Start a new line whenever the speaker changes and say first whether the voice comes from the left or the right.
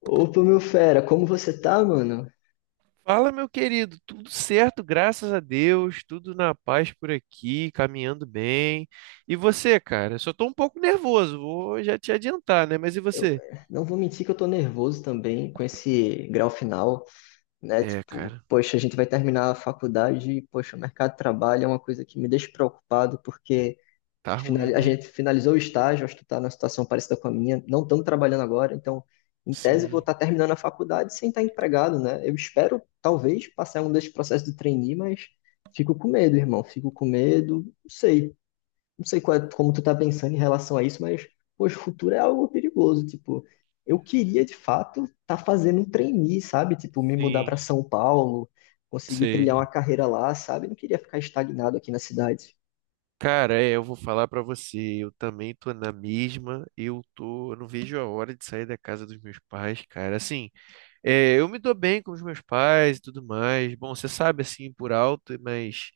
left: Opa, meu fera, como você tá, mano?
right: Fala, meu querido, tudo certo, graças a Deus, tudo na paz por aqui, caminhando bem. E você, cara? Só tô um pouco nervoso, vou já te adiantar, né? Mas e
left: Eu
right: você?
left: eh, não vou mentir que eu tô nervoso também com esse grau final, né?
right: É,
left: Tipo,
right: cara,
left: poxa, a gente vai terminar a faculdade e, poxa, o mercado de trabalho é uma coisa que me deixa preocupado, porque
right: tá ruim,
left: a
right: né?
left: gente finalizou o estágio, acho que tu tá numa situação parecida com a minha, não estamos trabalhando agora, então, em tese, eu vou
right: Sim,
left: estar terminando a faculdade sem estar empregado, né? Eu espero, talvez, passar um desses processos de trainee, mas fico com medo, irmão, fico com medo, não sei. Não sei como tu tá pensando em relação a isso, mas, poxa, o futuro é algo perigoso, tipo, eu queria, de fato, estar tá fazendo um trainee, sabe? Tipo, me mudar para
right: sim,
left: São Paulo, conseguir trilhar
right: sei.
left: uma carreira lá, sabe? Não queria ficar estagnado aqui na cidade.
right: Cara, eu vou falar pra você, eu também tô na mesma, eu não vejo a hora de sair da casa dos meus pais, cara. Assim, eu me dou bem com os meus pais e tudo mais. Bom, você sabe assim por alto, mas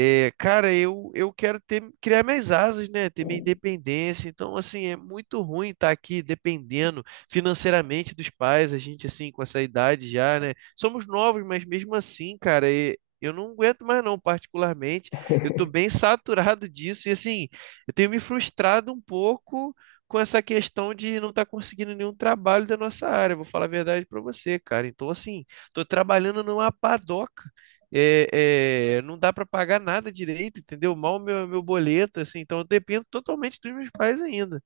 right: eu quero ter, criar minhas asas, né? Ter minha independência. Então, assim, é muito ruim estar aqui dependendo financeiramente dos pais, a gente, assim, com essa idade já, né? Somos novos, mas mesmo assim, cara, eu não aguento mais, não, particularmente. Eu tô bem saturado disso e, assim, eu tenho me frustrado um pouco com essa questão de não estar conseguindo nenhum trabalho da nossa área. Vou falar a verdade pra você, cara. Então, assim, tô trabalhando numa padoca. Não dá para pagar nada direito, entendeu? Mal meu, meu boleto, assim, então eu dependo totalmente dos meus pais ainda.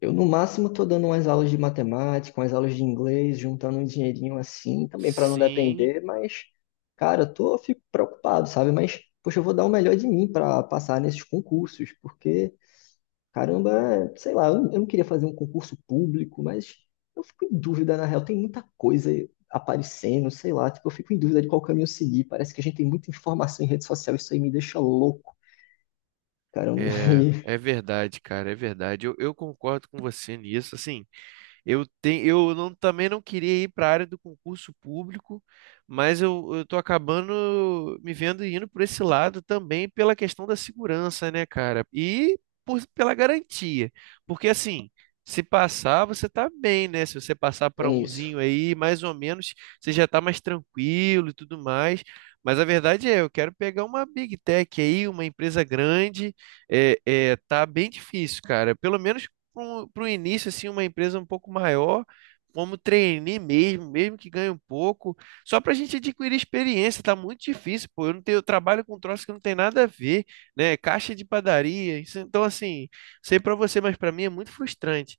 left: Eu, no máximo, tô dando umas aulas de matemática, umas aulas de inglês, juntando um dinheirinho assim, também para não
right: Sim,
left: depender, mas, cara, eu fico preocupado, sabe? Mas, poxa, eu vou dar o melhor de mim para passar nesses concursos, porque caramba, é, sei lá, eu não queria fazer um concurso público, mas eu fico em dúvida, na real, tem muita coisa aparecendo, sei lá, tipo, eu fico em dúvida de qual caminho seguir. Parece que a gente tem muita informação em rede social, isso aí me deixa louco, cara. Eu não-
right: é,
left: E
right: é verdade, cara, é verdade. Eu concordo com você nisso, assim. Eu, te, eu não, também não queria ir para a área do concurso público, mas eu tô acabando me vendo indo por esse lado também pela questão da segurança, né, cara? E pela garantia. Porque assim, se passar, você tá bem, né? Se você passar para
left: tem isso.
right: umzinho aí, mais ou menos, você já tá mais tranquilo e tudo mais. Mas a verdade é, eu quero pegar uma Big Tech aí, uma empresa grande. Tá bem difícil, cara. Pelo menos para o início, assim, uma empresa um pouco maior, como trainee mesmo, mesmo que ganhe um pouco, só para a gente adquirir experiência, tá muito difícil, pô. Eu não tenho, eu trabalho com troço que não tem nada a ver, né? Caixa de padaria, então assim, sei para você, mas para mim é muito frustrante.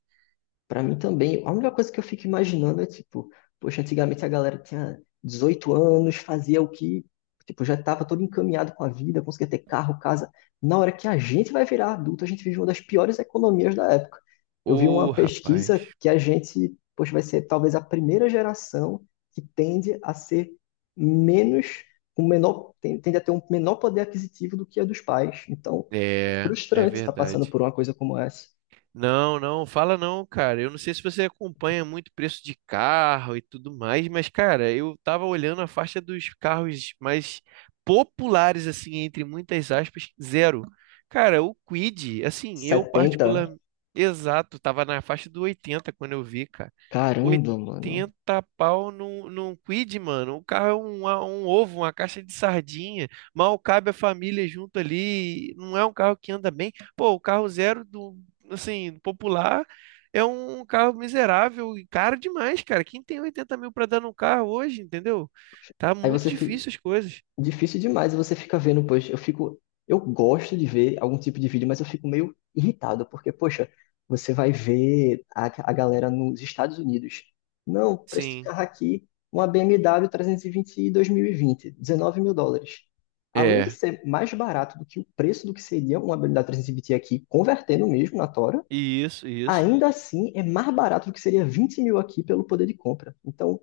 left: Pra mim também, a única coisa que eu fico imaginando é tipo, poxa, antigamente a galera tinha 18 anos, fazia o que, tipo, já estava todo encaminhado com a vida, conseguia ter carro, casa. Na hora que a gente vai virar adulto, a gente vive uma das piores economias da época. Eu vi
right: Ô,
left: uma pesquisa
right: rapaz,
left: que a gente, poxa, vai ser talvez a primeira geração que menos, tende a ter um menor poder aquisitivo do que a dos pais. Então, é
right: é, é
left: frustrante estar passando
right: verdade.
left: por uma coisa como essa.
right: Não, não, fala não, cara. Eu não sei se você acompanha muito preço de carro e tudo mais, mas, cara, eu tava olhando a faixa dos carros mais populares, assim, entre muitas aspas, zero. Cara, o Kwid, assim, eu
left: 70.
right: particular, exato, tava na faixa do 80 quando eu vi, cara.
left: Caramba, mano.
right: 80 pau num Kwid, mano. O carro é um ovo, uma caixa de sardinha. Mal cabe a família junto ali. Não é um carro que anda bem. Pô, o carro zero do assim, popular, é um carro miserável e caro demais, cara. Quem tem 80 mil para dar num carro hoje, entendeu? Tá
left: Aí
right: muito
left: você fica.
right: difícil as coisas.
left: Difícil demais, você fica vendo, poxa, eu fico. Eu gosto de ver algum tipo de vídeo, mas eu fico meio irritado, porque, poxa, você vai ver a galera nos Estados Unidos. Não, preço de
right: Sim,
left: carro aqui, uma BMW 320 2020, 19 mil e vinte, US$ 19 mil. Além de
right: é.
left: ser mais barato do que o preço do que seria uma BMW 320 aqui, convertendo mesmo na Tora,
right: Isso, isso.
left: ainda assim é mais barato do que seria 20 mil aqui pelo poder de compra. Então,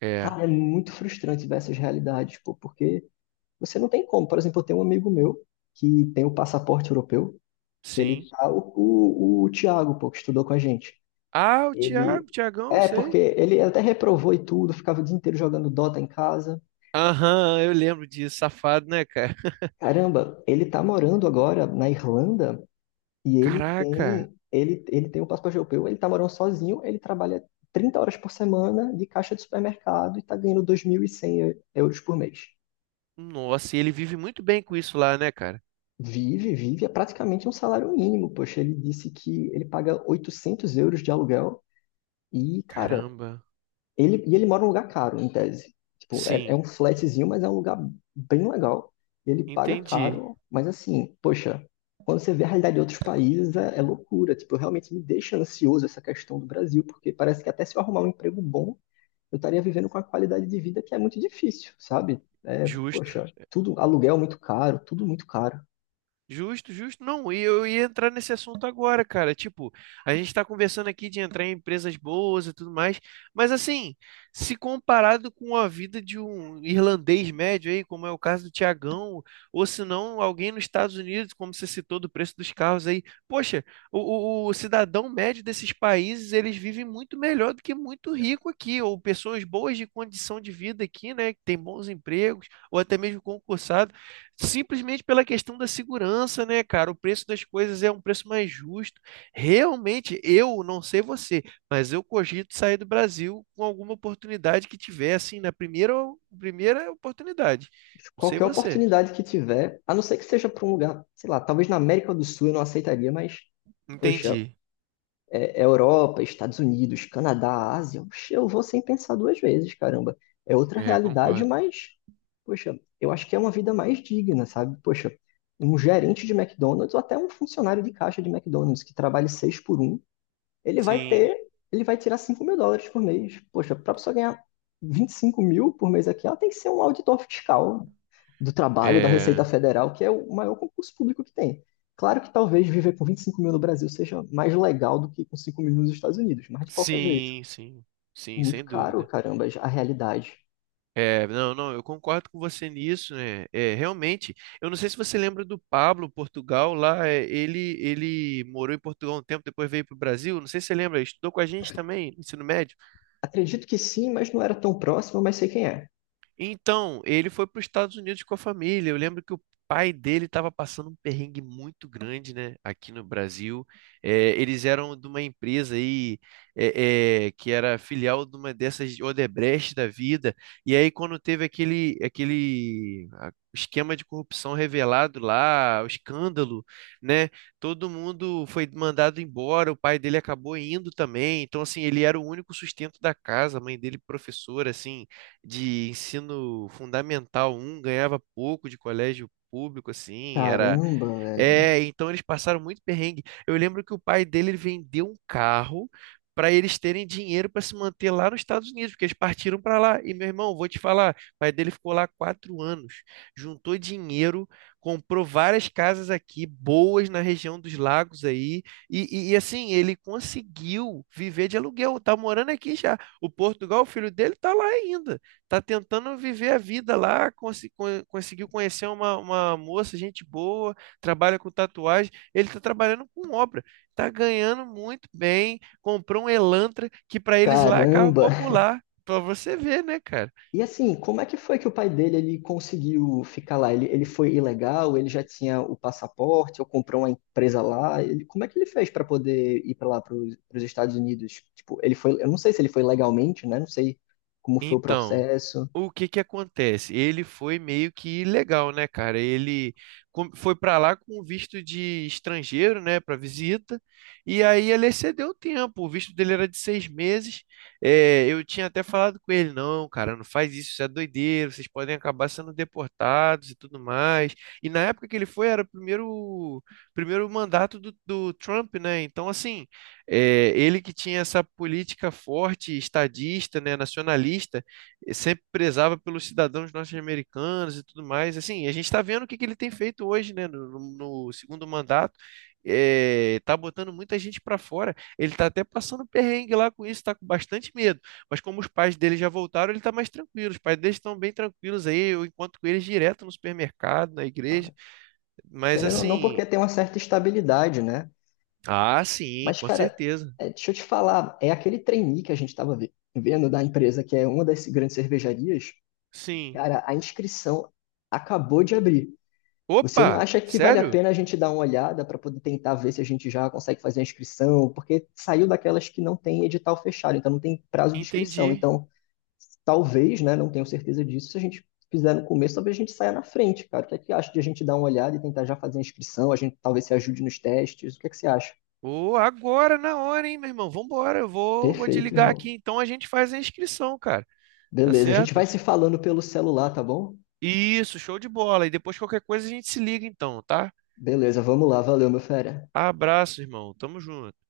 right: É,
left: cara, é muito frustrante ver essas realidades, pô, porque você não tem como. Por exemplo, eu tenho um amigo meu que tem o passaporte europeu, que ele
right: sim.
left: tá, o Thiago, pô, que estudou com a gente.
right: Ah, o
left: Ele.
right: Thiago, Thiagão,
left: É, porque
right: sei.
left: ele até reprovou e tudo, ficava o dia inteiro jogando Dota em casa.
right: Aham, eu lembro disso, safado, né, cara?
left: Caramba, ele tá morando agora na Irlanda e ele
right: Caraca,
left: tem. Ele, ele tem o passaporte europeu, ele tá morando sozinho, ele trabalha 30 horas por semana de caixa de supermercado e tá ganhando € 2.100 por mês.
right: nossa, e ele vive muito bem com isso lá, né, cara?
left: Vive, vive, é praticamente um salário mínimo, poxa, ele disse que ele paga € 800 de aluguel e, cara,
right: Caramba,
left: ele mora num lugar caro, em tese. Tipo, é
right: sim,
left: um flatzinho, mas é um lugar bem legal. Ele paga
right: entendi,
left: caro, mas assim, poxa, quando você vê a realidade de outros países, é loucura. Tipo, realmente me deixa ansioso essa questão do Brasil, porque parece que até se eu arrumar um emprego bom, eu estaria vivendo com a qualidade de vida que é muito difícil, sabe? É,
right: justo.
left: poxa, tudo, aluguel muito caro, tudo muito caro.
right: Justo, justo. Não, e eu ia entrar nesse assunto agora, cara. Tipo, a gente está conversando aqui de entrar em empresas boas e tudo mais, mas assim, se comparado com a vida de um irlandês médio aí, como é o caso do Tiagão, ou se não, alguém nos Estados Unidos, como você citou do preço dos carros aí, poxa, o cidadão médio desses países, eles vivem muito melhor do que muito rico aqui, ou pessoas boas de condição de vida aqui, né, que tem bons empregos, ou até mesmo concursados. Simplesmente pela questão da segurança, né, cara? O preço das coisas é um preço mais justo. Realmente, eu não sei você, mas eu cogito sair do Brasil com alguma oportunidade que tiver, assim, na primeira oportunidade. Não sei
left: Qualquer
right: você.
left: oportunidade que tiver, a não ser que seja para um lugar, sei lá, talvez na América do Sul eu não aceitaria, mas, poxa,
right: Entendi.
left: é Europa, Estados Unidos, Canadá, Ásia, oxe, eu vou sem pensar duas vezes, caramba. É outra
right: É,
left: realidade,
right: concordo.
left: mas, poxa, eu acho que é uma vida mais digna, sabe? Poxa, um gerente de McDonald's ou até um funcionário de caixa de McDonald's que trabalhe seis por um, ele vai
right: Sim,
left: ter, ele vai tirar US$ 5 mil por mês. Poxa, para a pessoa ganhar 25 mil por mês aqui, ela tem que ser um auditor fiscal do trabalho da Receita
right: é,
left: Federal, que é o maior concurso público que tem. Claro que talvez viver com 25 mil no Brasil seja mais legal do que com 5 mil nos Estados Unidos, mas de qualquer jeito,
right: sim, sim, sim,
left: muito
right: sem
left: caro,
right: dúvida.
left: caramba, a realidade.
right: É, não, não, eu concordo com você nisso, né? É, realmente, eu não sei se você lembra do Pablo, Portugal, lá, é, ele morou em Portugal um tempo, depois veio para o Brasil, não sei se você lembra, ele estudou com a gente também, no ensino médio.
left: Acredito que sim, mas não era tão próximo, mas sei quem é.
right: Então, ele foi para os Estados Unidos com a família. Eu lembro que o pai dele estava passando um perrengue muito grande, né, aqui no Brasil. É, eles eram de uma empresa aí que era filial de uma dessas Odebrecht da vida. E aí, quando teve esquema de corrupção revelado lá, o escândalo, né, todo mundo foi mandado embora. O pai dele acabou indo também. Então, assim, ele era o único sustento da casa. A mãe dele, professora, assim de ensino fundamental um ganhava pouco de colégio público, assim, era
left: Caramba, velho.
right: é, então eles passaram muito perrengue. Eu lembro que o pai dele ele vendeu um carro para eles terem dinheiro para se manter lá nos Estados Unidos, porque eles partiram para lá. E meu irmão, vou te falar, o pai dele ficou lá 4 anos, juntou dinheiro, comprou várias casas aqui boas na região dos lagos aí, assim ele conseguiu viver de aluguel. Tá morando aqui já. O Portugal, o filho dele, tá lá ainda tá tentando viver a vida lá, conseguiu conhecer uma moça, gente boa, trabalha com tatuagem, ele está trabalhando com obra, está ganhando muito bem, comprou um Elantra que para eles lá é carro
left: Caramba.
right: popular, para você ver, né, cara?
left: E assim, como é que foi que o pai dele ele conseguiu ficar lá? Ele foi ilegal? Ele já tinha o passaporte? Ou comprou uma empresa lá? Como é que ele fez para poder ir para lá, para os Estados Unidos? Tipo, ele foi, eu não sei se ele foi legalmente, né? Não sei como foi o
right: Então,
left: processo.
right: o que que acontece? Ele foi meio que ilegal, né, cara? Ele foi para lá com visto de estrangeiro, né, para visita, e aí ele excedeu o tempo. O visto dele era de 6 meses. É, eu tinha até falado com ele, não, cara, não faz isso, isso é doideira, vocês podem acabar sendo deportados e tudo mais. E na época que ele foi, era o primeiro mandato do Trump, né? Então, assim. É, ele que tinha essa política forte, estadista, né, nacionalista, sempre prezava pelos cidadãos norte-americanos e tudo mais. Assim, a gente está vendo que ele tem feito hoje, né, no segundo mandato. Tá botando muita gente para fora. Ele tá até passando perrengue lá com isso, tá com bastante medo. Mas como os pais dele já voltaram, ele tá mais tranquilo. Os pais dele estão bem tranquilos aí. Eu encontro com eles direto no supermercado, na
left: Ah,
right: igreja. Mas
left: querendo ou não,
right: assim,
left: porque tem uma certa estabilidade, né?
right: ah, sim,
left: Mas,
right: com
left: cara,
right: certeza.
left: é, deixa eu te falar, é aquele trainee que a gente estava vendo da empresa, que é uma das grandes cervejarias.
right: Sim.
left: Cara, a inscrição acabou de abrir. Você não
right: Opa,
left: acha que vale a
right: sério?
left: pena a gente dar uma olhada para poder tentar ver se a gente já consegue fazer a inscrição? Porque saiu daquelas que não tem edital fechado, então não tem prazo de inscrição.
right: Entendi.
left: Então, talvez, né, não tenho certeza disso, se a gente fizer no começo, talvez a gente saia na frente, cara. O que é que acha de a gente dar uma olhada e tentar já fazer a inscrição? A gente talvez se ajude nos testes. O que é que você acha?
right: Ô, agora na hora, hein, meu irmão? Vambora, vou
left: Perfeito,
right: desligar aqui.
left: irmão.
right: Então a gente faz a inscrição, cara. Tá
left: Beleza, a gente
right: certo?
left: vai se falando pelo celular, tá bom?
right: Isso, show de bola. E depois qualquer coisa a gente se liga, então, tá?
left: Beleza, vamos lá. Valeu, meu fera.
right: Abraço, irmão. Tamo junto.